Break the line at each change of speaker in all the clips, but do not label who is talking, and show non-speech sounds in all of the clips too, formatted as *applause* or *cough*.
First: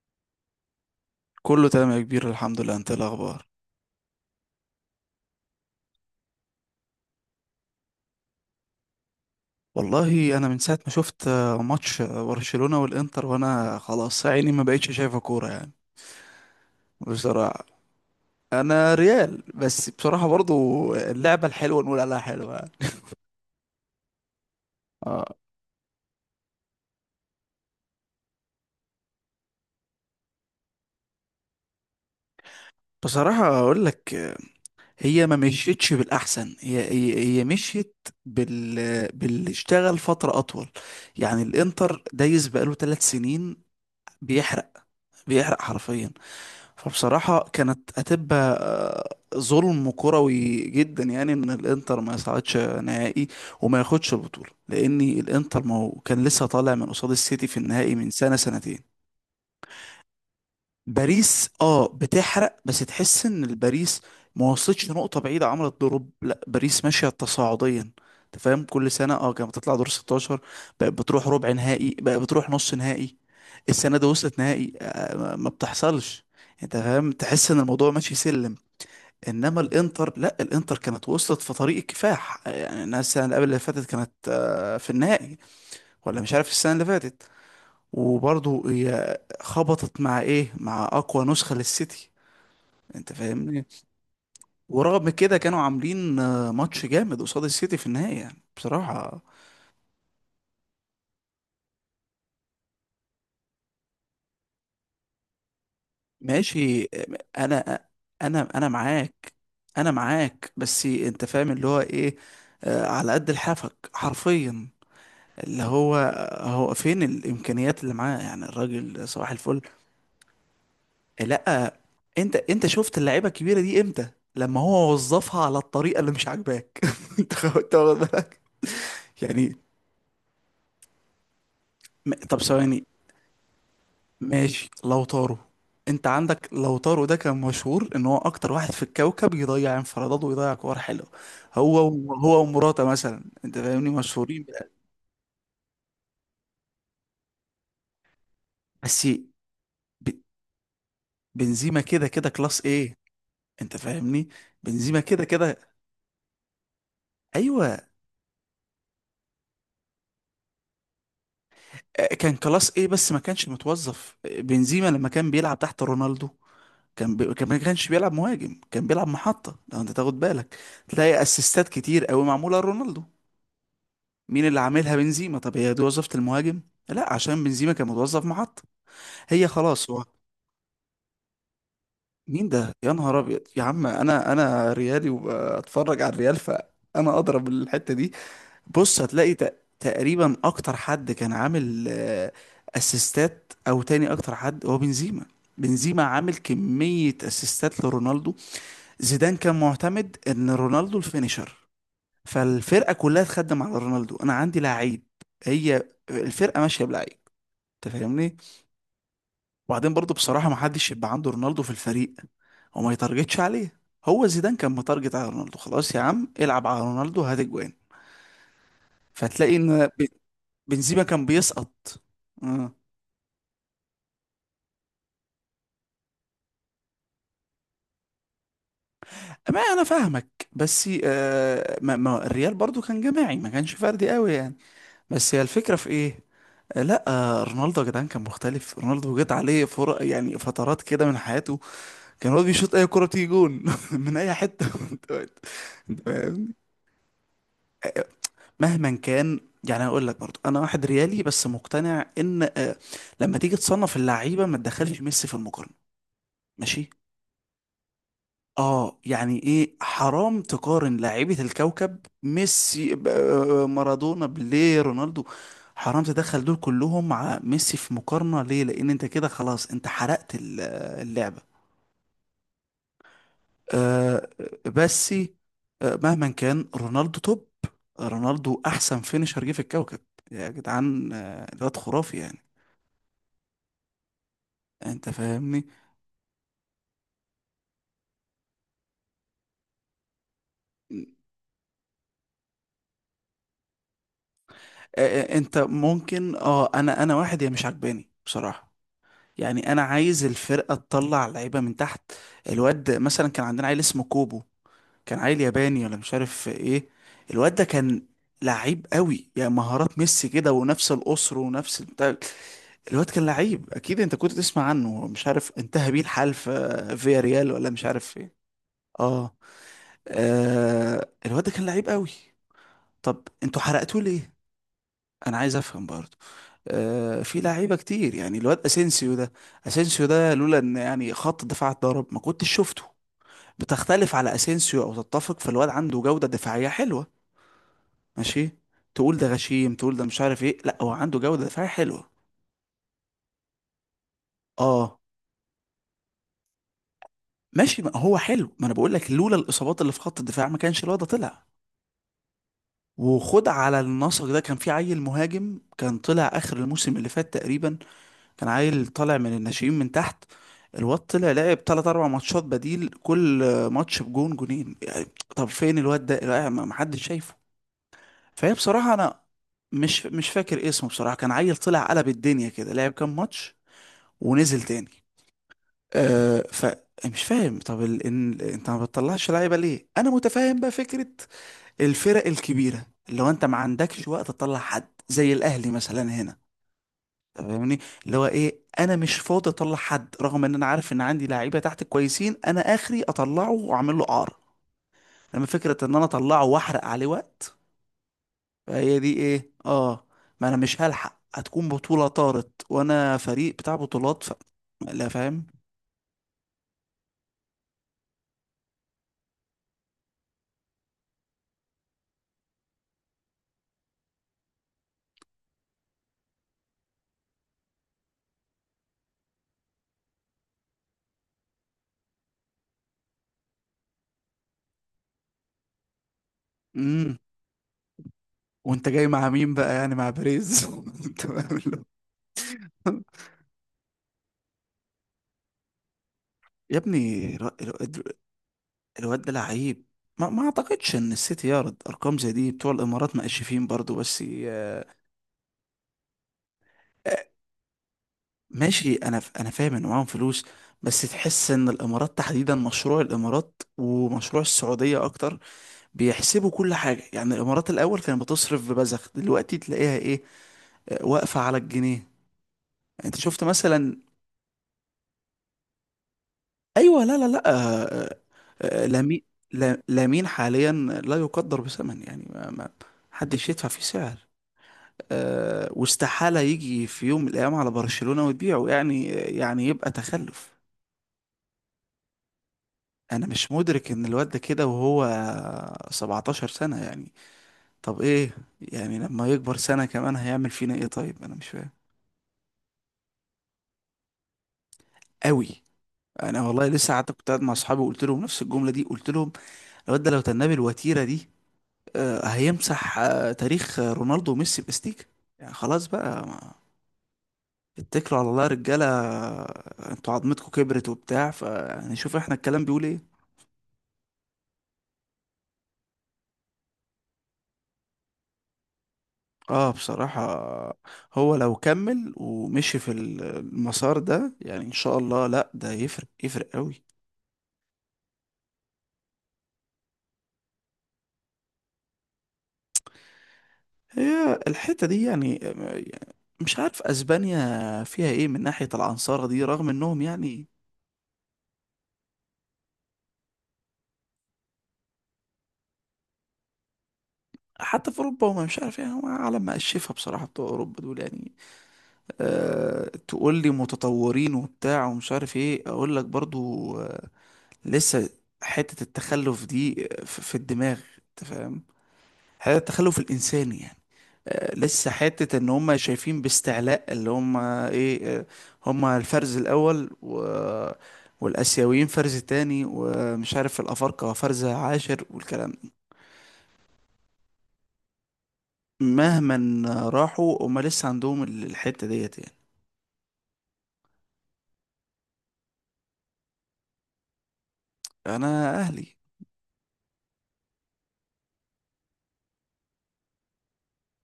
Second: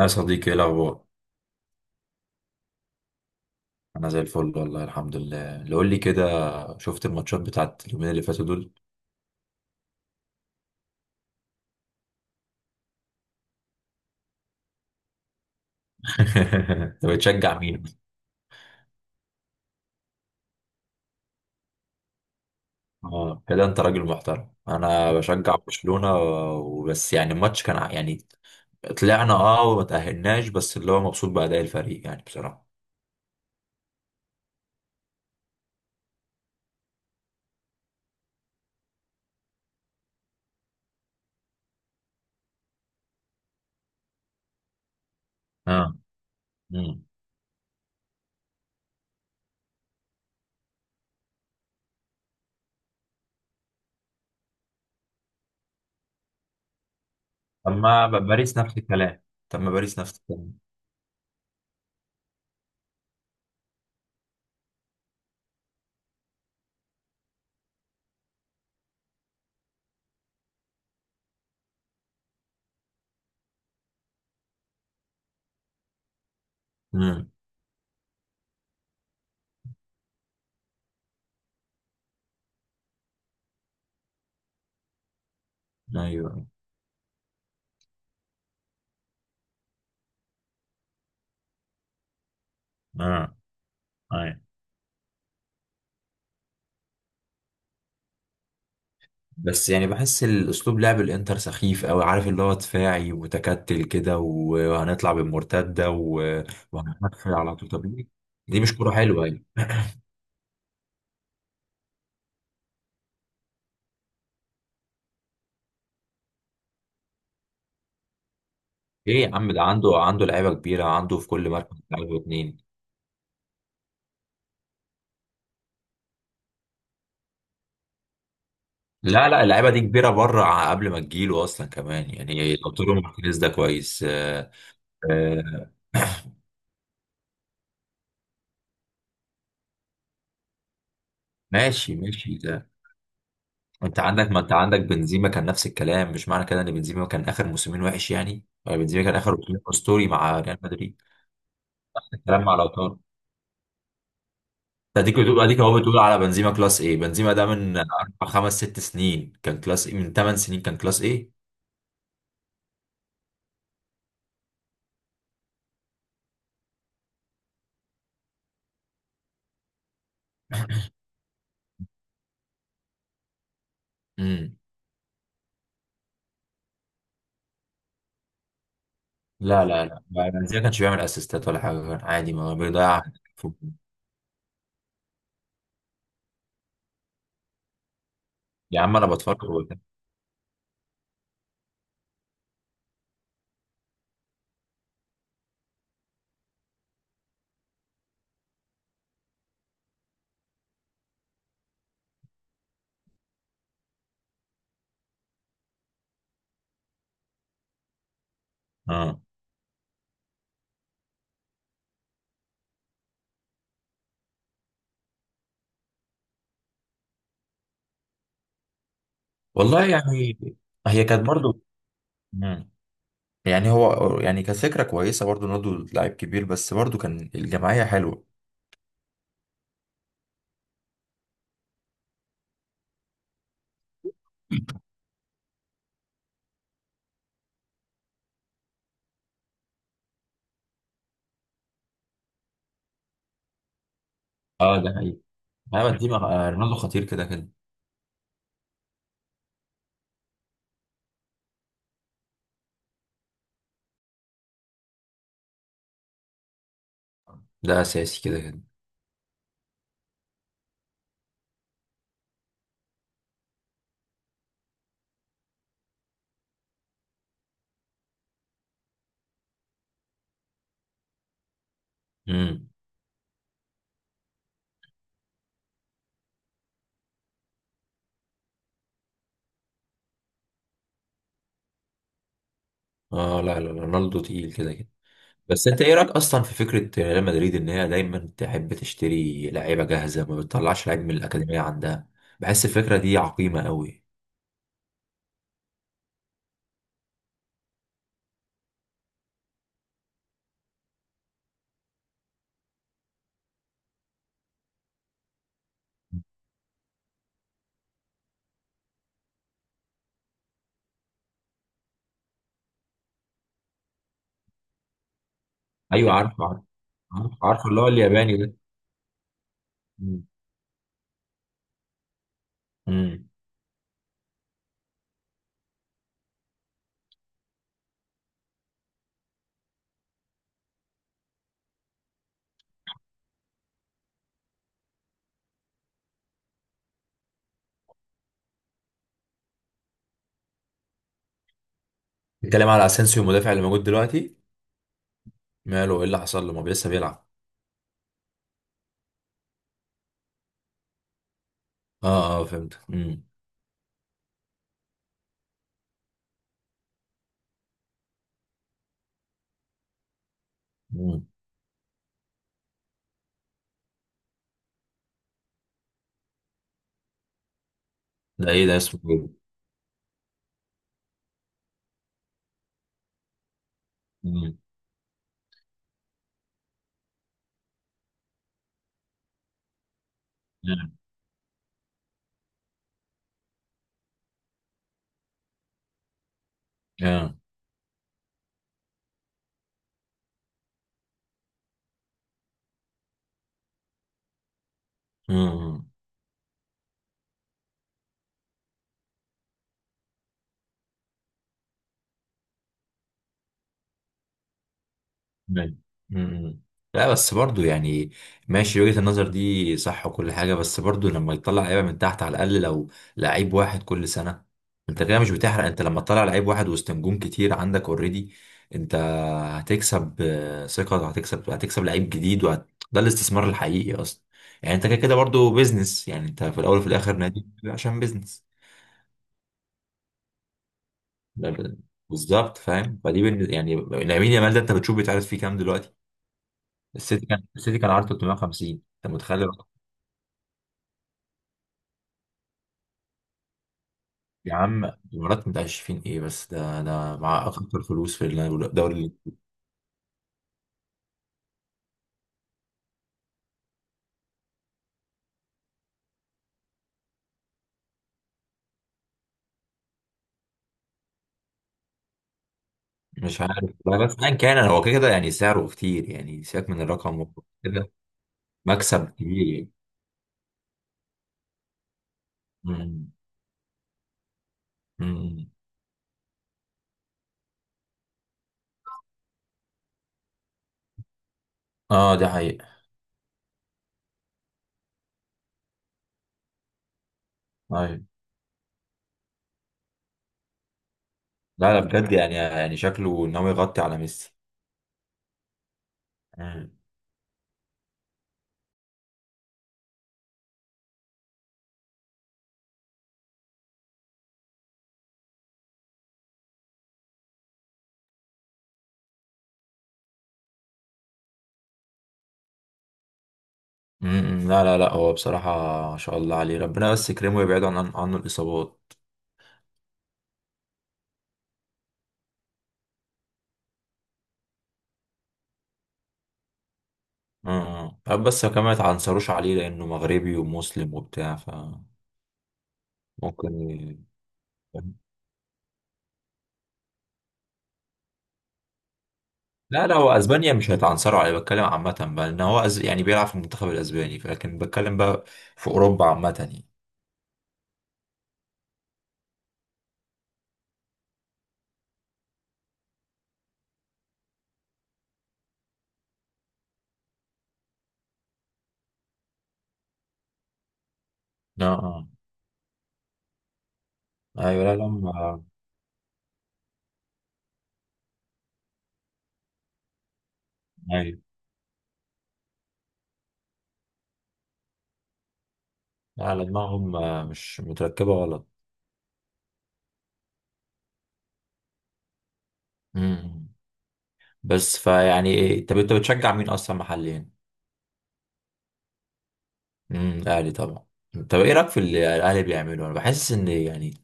يا صديقي، ايه الاخبار؟
كله تمام يا كبير، الحمد لله. انت ايه الاخبار؟
انا زي الفل والله، الحمد لله اللي قول لي كده. شفت الماتشات بتاعت اليومين اللي فاتوا دول؟
والله انا من ساعه ما شفت ماتش برشلونه والانتر وانا خلاص عيني ما بقتش شايفه كوره يعني.
*laughs* انت بتشجع
بصراحه
مين؟
انا ريال، بس بصراحه برضو اللعبه الحلوه نقول عليها حلوه يعني.
اه كده انت راجل محترم، انا
اه،
بشجع برشلونة وبس. يعني الماتش كان يعني طلعنا وما تأهلناش، بس اللي هو مبسوط بأداء الفريق يعني بصراحة.
بصراحه اقول لك، هي ما مشيتش بالاحسن. هي مشيت بال باللي اشتغل فتره اطول. يعني الانتر دايس بقاله ثلاث سنين بيحرق، بيحرق
اه.
حرفيا.
امم.
فبصراحة كانت هتبقى ظلم كروي جدا، يعني ان الانتر ما يصعدش نهائي وما ياخدش البطولة، لان الانتر ما هو كان لسه طالع من قصاد السيتي في النهائي
اما
من سنة
باريس نفس
سنتين.
الكلام، طب ما باريس نفس الكلام.
باريس اه بتحرق، بس تحس ان الباريس ما وصلتش نقطة بعيدة، عملت دروب. لا، باريس ماشية تصاعديا. انت فاهم، كل سنة اه كانت بتطلع دور 16، بقت بتروح ربع نهائي، بقت بتروح نص نهائي. السنة دي وصلت نهائي، ما بتحصلش. انت فاهم،
امم.
تحس ان الموضوع ماشي سلم. انما الانتر لا، الانتر كانت وصلت في طريق الكفاح، يعني الناس السنة اللي قبل اللي فاتت كانت في النهائي، ولا مش
ايوه.
عارف السنة اللي فاتت. وبرضه هي خبطت مع ايه؟ مع اقوى نسخة للسيتي. انت
اه.
فاهمني؟ ورغم كده كانوا عاملين ماتش جامد قصاد السيتي في النهاية يعني بصراحة.
بس يعني بحس الاسلوب لعب الانتر سخيف قوي، عارف اللي هو دفاعي ومتكتل كده وهنطلع بالمرتده
ماشي آه،
وهنقفل على طول،
انا
طب.
انا
دي
انا
مش كوره حلوه
معاك.
يعني.
انا معاك، بس انت فاهم اللي هو ايه؟ آه، على قد لحافك حرفيا. اللي هو هو فين الامكانيات اللي معاه؟ يعني الراجل
ايه
صباح
يا عم،
الفل.
ده عنده لعيبه كبيره، عنده في كل
لا،
مركز لعيبه
انت
اتنين.
انت شفت اللعيبه الكبيره دي امتى؟ لما هو وظفها على الطريقه اللي مش عاجباك. *laughs* انت انت واخد بالك؟
لا، لا،
يعني
اللعيبه دي كبيره بره، قبل ما تجيله اصلا كمان،
طب
يعني لو
ثواني،
تورو مارتينيز ده كويس.
ماشي لو طارو.
آه،
انت عندك لو طارو ده كان مشهور ان هو اكتر واحد في الكوكب يضيع انفرادات ويضيع كور حلوه.
ماشي، ماشي،
هو
ده.
ومراته مثلا، انت فاهمني،
انت عندك، ما
مشهورين
انت عندك بنزيما كان نفس الكلام، مش معنى كده ان بنزيما كان اخر موسمين وحش يعني، ولا بنزيما
بس.
كان اخر موسمين اسطوري
ب-
مع ريال مدريد؟
بنزيما كده كده
الكلام مع
كلاس ايه،
لو.
انت فاهمني. بنزيما كده كده.
اديك اهو بتقول على بنزيما كلاس ايه، بنزيما ده
ايوه،
من 4 5 6 سنين كان كلاس ايه، من 8 سنين كان كلاس ايه.
كان كلاس ايه، بس ما كانش متوظف. بنزيما لما كان بيلعب تحت رونالدو كان ما كانش بيلعب مهاجم، كان بيلعب محطة. لو انت تاخد بالك، تلاقي اسيستات كتير قوي معمولة لرونالدو. مين
امم.
اللي عاملها؟ بنزيما. طب هي دي وظيفة المهاجم؟ لا، عشان بنزيما كان متوظف محطة. هي
لا، لا،
خلاص
لا،
هو.
لا، بنزيما كانش بيعمل اسيستات ولا حاجه، كان عادي
مين
ما
ده يا
بيضيع
نهار ابيض؟
فوق.
يا عم انا ريالي وبتفرج على الريال، فانا اضرب الحتة دي.
يا عم
بص،
انا
هتلاقي
بتفرج وبتاع.
تقريبا اكتر حد كان عامل اسيستات، او تاني اكتر حد، هو بنزيما. بنزيما عامل كمية اسيستات لرونالدو. زيدان كان معتمد ان رونالدو الفينيشر، فالفرقة كلها تخدم على رونالدو. انا عندي لعيب، هي الفرقة ماشية بلعيب، انت فاهمني؟
اه.
وبعدين برضو بصراحة، ما حدش يبقى عنده رونالدو في الفريق وما يتارجتش عليه. هو زيدان كان متارجت على رونالدو، خلاص يا عم العب على رونالدو هات اجوان. فتلاقي
والله
ان
يعني.
بنزيما
هي
كان
كانت برضو.
بيسقط.
مم.
آه.
يعني هو يعني كانت فكره كويسه برضو، رونالدو لاعب كبير بس برضو كان الجماعيه حلوه.
ما انا فاهمك، بس آه، ما الريال برضو كان جماعي، ما كانش فردي قوي يعني. بس هي الفكرة في ايه؟ آه، لا آه، رونالدو يا جدعان كان مختلف. رونالدو جت عليه فرق، يعني فترات كده من حياته، كان هو بيشوط اي كرة تيجي جون *laughs* من اي حتة.
اه
*laughs*
ده حقيقي. انا
أنت
بنزيما،
فاهم؟
رونالدو خطير كده كده.
مهما كان، يعني هقول لك برضو، انا واحد ريالي بس مقتنع ان لما تيجي تصنف اللعيبة ما تدخلش ميسي في المقارنة. ماشي.
ده اساسي كده كده.
اه يعني ايه؟ حرام تقارن لاعيبة الكوكب ميسي مارادونا، بيليه، رونالدو. حرام تدخل دول كلهم مع ميسي في مقارنة. ليه؟ لان انت كده خلاص انت حرقت اللعبة.
امم.
آه، بس آه، مهما كان رونالدو توب. رونالدو احسن فينيشر جه في الكوكب، يا جدعان. آه، الواد خرافي يعني،
اه، لا، لا، لا، رونالدو تقيل كده كده.
انت فاهمني.
بس انت ايه رايك اصلا في فكره ريال مدريد ان هي دايما تحب تشتري لعيبه جاهزه، ما بتطلعش لعيب من الاكاديميه عندها؟ بحس الفكره دي عقيمه قوي.
انت ممكن اه، انا واحد يا مش عجباني بصراحة. يعني انا عايز الفرقه تطلع لعيبه من تحت. الواد مثلا كان عندنا عيل اسمه كوبو، كان عيل ياباني ولا مش عارف ايه. الواد ده كان لعيب قوي، يعني مهارات ميسي كده، ونفس القصر ونفس البتاع. الواد كان لعيب اكيد، انت كنت تسمع عنه. مش عارف انتهى بيه
ايوه،
الحال
عارف،
في
عارف.
فيا ريال
عارف
ولا
اللي
مش
هو
عارف ايه.
الياباني ده.
اه.
مم.
آه، الواد ده كان لعيب قوي. طب
امم.
انتوا حرقتوه ليه؟ انا عايز افهم برضه. في لعيبه كتير، يعني الواد اسينسيو ده، اسينسيو ده لولا ان يعني خط الدفاع اتضرب ما كنتش شفته. بتختلف على اسينسيو او تتفق، فالواد عنده جوده دفاعيه حلوه، ماشي. تقول ده غشيم، تقول ده مش عارف ايه، لا هو عنده جوده دفاعيه حلوه.
بتتكلم على اسينسيو المدافع اللي موجود دلوقتي؟
اه،
ماله، ايه اللي حصل له؟ ما بي- لسه بيلعب.
ماشي، ما هو حلو. ما انا بقول لك لولا الاصابات اللي في خط الدفاع ما كانش الواد ده طلع.
اه، اه، فهمت. امم.
وخد على النسق ده، كان في عيل مهاجم كان طلع اخر الموسم اللي فات تقريبا، كان عيل طالع من الناشئين من تحت. الواد
امم.
طلع لعب تلات أربع ماتشات بديل، كل ماتش بجون جونين يعني. طب فين الواد ده؟ لا، ما حدش شايفه.
ده
فهي
ايه، ده
بصراحة
اسمه
أنا
ايه؟
مش فاكر اسمه بصراحة. كان عيل طلع قلب الدنيا كده، لعب كام ماتش
امم.
ونزل تاني. أه، فمش فاهم. طب انت ما بتطلعش لعيبة ليه؟ أنا متفاهم بقى فكرة الفرق الكبيرة، لو انت ما عندكش وقت تطلع حد زي الأهلي مثلا هنا،
اه. آه.
فاهمني؟ اللي هو ايه، انا مش فاضي اطلع حد، رغم ان انا عارف ان عندي لعيبه تحت كويسين، انا اخري اطلعه واعمل له قعر. لما فكره
امم.
ان انا اطلعه واحرق عليه وقت، فهي دي ايه اه. ما انا مش هلحق، هتكون بطوله طارت وانا فريق بتاع بطولات لا، فاهم.
مم. مم. لا بس برضو يعني، ماشي وجهة النظر دي صح وكل حاجة، بس برضو لما يطلع لعيبة من تحت، على الأقل لو لعيب واحد كل سنة. انت كده مش بتحرق. انت لما تطلع لعيب واحد وسط نجوم كتير عندك اوريدي، انت هتكسب ثقة، وهتكسب لعيب جديد، ده الاستثمار الحقيقي اصلا. يعني انت كده كده برضو بيزنس، يعني انت في الاول وفي الاخر
امم
نادي عشان بيزنس.
وانت جاي مع مين بقى؟ يعني مع بيريز. *laughs* أنت فاهم اللي
ده- بالظبط فاهم، يعني لامين يامال ده انت بتشوف بيتعرض فيه كام دلوقتي.
يا ابني
السيتي كان عرضه 350، انت
الواد ده
متخيل الرقم؟
لعيب. ما اعتقدش ان السيتي يعرض ارقام زي دي. بتوع الامارات مقشفين برضو بس.
يا عم، الإمارات متقشفين ايه؟ بس ده مع اكتر فلوس في
ماشي
الدوري.
انا انا فاهم ان معاهم فلوس، بس تحس ان الامارات تحديدا، مشروع الامارات ومشروع السعوديه اكتر، بيحسبوا كل حاجه. يعني الامارات الاول كانت بتصرف ببذخ، دلوقتي تلاقيها ايه، واقفه على الجنيه. انت
مش
شفت
عارف
مثلا.
والله، بس ايا كان هو كده كده يعني سعره كتير، يعني سيبك من
ايوه، لا
الرقم.
لا لا
كده
آه، آه،
مكسب
لامين.
كبير يعني.
لامين حاليا لا يقدر بثمن، يعني ما
مم.
حدش يدفع فيه سعر.
مم.
واستحاله يجي في يوم من الايام على برشلونه وتبيعه، يعني يعني يبقى تخلف.
اه ده حقيقة.
انا مش مدرك ان الواد ده كده وهو 17 سنة يعني. طب
ايوه،
ايه، يعني لما يكبر سنة كمان هيعمل فينا ايه؟ طيب، انا مش فاهم
لا، لا، بجد يعني، يعني شكله ان هو يغطي على ميسي.
قوي. انا والله
مم.
لسه قعدت، كنت قاعد مع اصحابي وقلت لهم نفس الجملة دي، قلت لهم الواد ده لو تنبي الوتيرة دي، هيمسح تاريخ رونالدو وميسي باستيك. يعني خلاص بقى، ما اتكلوا على الله يا رجالة، انتوا عظمتكم كبرت وبتاع، فنشوف احنا الكلام بيقول ايه.
مم. لا، لا، لا، هو بصراحة ما شاء الله عليه، ربنا بس يكرمه ويبعد عنه الإصابات.
اه بصراحة، هو لو كمل ومشي في المسار ده يعني ان شاء الله، لا ده يفرق، يفرق قوي.
اه، آه. بس كمان ما يتعنصروش عليه لانه مغربي ومسلم وبتاع، فممكن ي-
هي الحتة دي يعني، مش عارف اسبانيا فيها ايه من ناحية العنصرة دي، رغم
لا، لا،
انهم
هو
يعني.
اسبانيا مش هيتعنصروا عليه، بتكلم عامة بقى ان هو، يعني بيلعب في المنتخب الاسباني، لكن بتكلم بقى في اوروبا عامة يعني.
حتى في اوروبا، وما مش عارف، يعني هم عالم مقشفة بصراحة بتوع اوروبا دول يعني. أه تقول لي متطورين وبتاع ومش عارف ايه، اقول لك برضو لسه حتة التخلف دي في الدماغ، انت فاهم؟
اه، اه.
هذا التخلف الإنساني يعني.
ايوه، لا، لا،
لسه حتة إن هم شايفين باستعلاء، اللي هم إيه، هم الفرز الأول
ايوه،
والآسيويين فرز تاني، ومش عارف الأفارقة فرز عاشر والكلام ده.
لا، لا، دماغهم مش متركبة غلط.
مهما راحوا، هم لسه عندهم الحتة ديت يعني.
امم. بس فيعني إيه؟ طب انت بتشجع مين اصلا محليا؟
أنا أهلي.
امم، الاهلي طبعا. طب ايه رايك في اللي الاهلي بيعمله؟ انا بحس ان يعني،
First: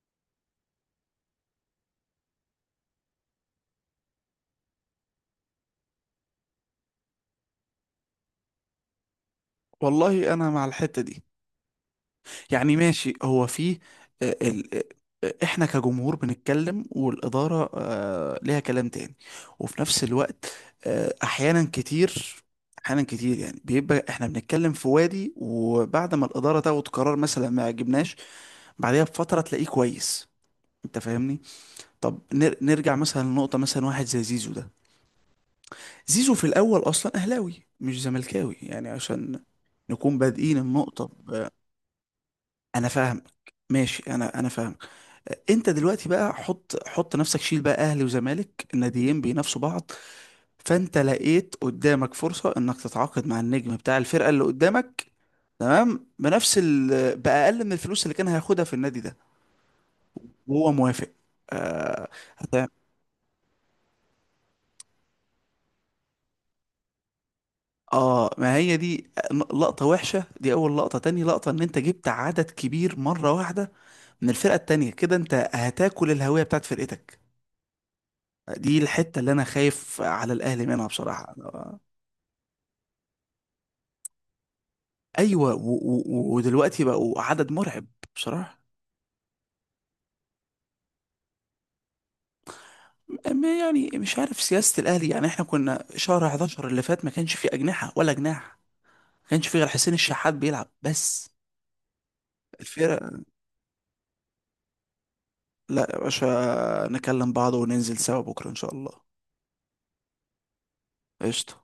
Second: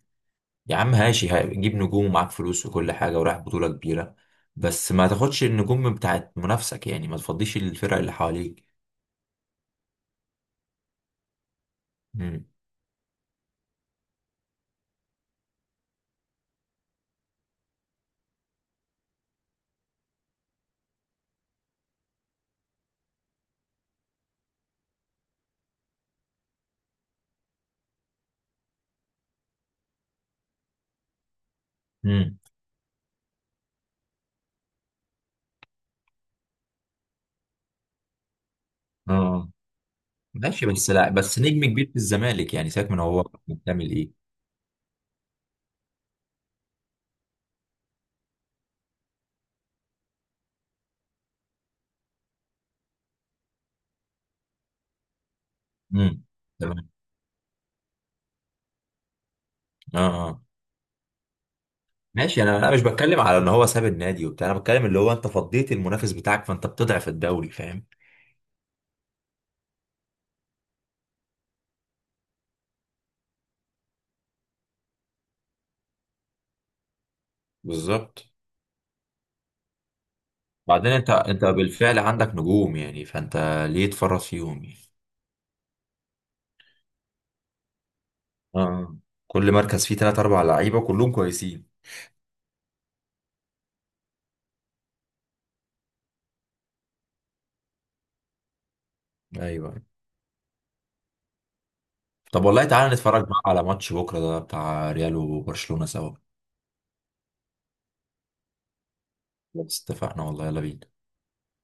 يا عم هاشي هجيب نجوم ومعاك فلوس وكل حاجة ورايح بطولة كبيرة، بس ما تاخدش النجوم بتاعت منافسك، يعني ما تفضيش الفرق اللي حواليك.
والله أنا مع الحتة دي.
امم.
يعني ماشي، هو في آه، ال... آه، آه، احنا كجمهور بنتكلم، والإدارة ليها كلام تاني. وفي نفس الوقت آه، احيانا كتير احيانا كتير، يعني بيبقى احنا بنتكلم في وادي، وبعد ما الإدارة تاخد قرار مثلا ما يعجبناش، بعدها بفترة تلاقيه كويس، انت فاهمني؟ طب
امم.
نرجع مثلا لنقطة، مثلا واحد زي زيزو ده، زيزو في الأول أصلا أهلاوي مش زملكاوي، يعني عشان
اه.
نكون بادئين
ماشي، بس لا،
النقطة.
بس نجم كبير في الزمالك يعني
انا
سيبك من هو
فاهمك،
بيعمل
ماشي،
ايه.
انا فاهمك. انت دلوقتي بقى حط نفسك، شيل بقى اهلي وزمالك، الناديين بينافسوا بعض، فانت لقيت قدامك فرصة انك تتعاقد مع النجم بتاع الفرقة اللي قدامك، تمام،
امم.
بنفس
تمام.
باقل من الفلوس اللي كان هياخدها في النادي ده،
اه. اه.
وهو موافق. آه،
ماشي، انا
هتعمل
انا
إيه؟
مش بتكلم على ان هو ساب النادي وبتاع، انا بتكلم اللي هو انت فضيت المنافس بتاعك فانت بتضعف الدوري، فاهم؟
اه، ما هي دي لقطة وحشة، دي اول لقطة. تاني لقطة ان انت جبت عدد كبير مرة واحدة من الفرقة التانية، كده انت هتاكل الهوية بتاعت فرقتك.
بالظبط.
دي الحتة اللي أنا خايف على الأهلي منها
بعدين انت
بصراحة
انت بالفعل عندك نجوم، يعني فانت ليه تفرط فيهم يعني؟
أيوة، ودلوقتي بقوا عدد مرعب بصراحة.
اه، كل مركز فيه تلات أربع لعيبة كلهم كويسين.
يعني مش عارف سياسة الأهلي. يعني إحنا كنا شهر 11 اللي فات ما كانش فيه أجنحة ولا جناح، ما كانش فيه غير
ايوه.
حسين الشحات بيلعب بس.
طب والله تعالى
الفرق
نتفرج بقى على ماتش بكرة ده بتاع ريال
لا
وبرشلونة
يا
سوا.
باشا، نكلم بعض وننزل سوا بكرة إن شاء الله.
بس اتفقنا، والله يلا بينا.
قشطة.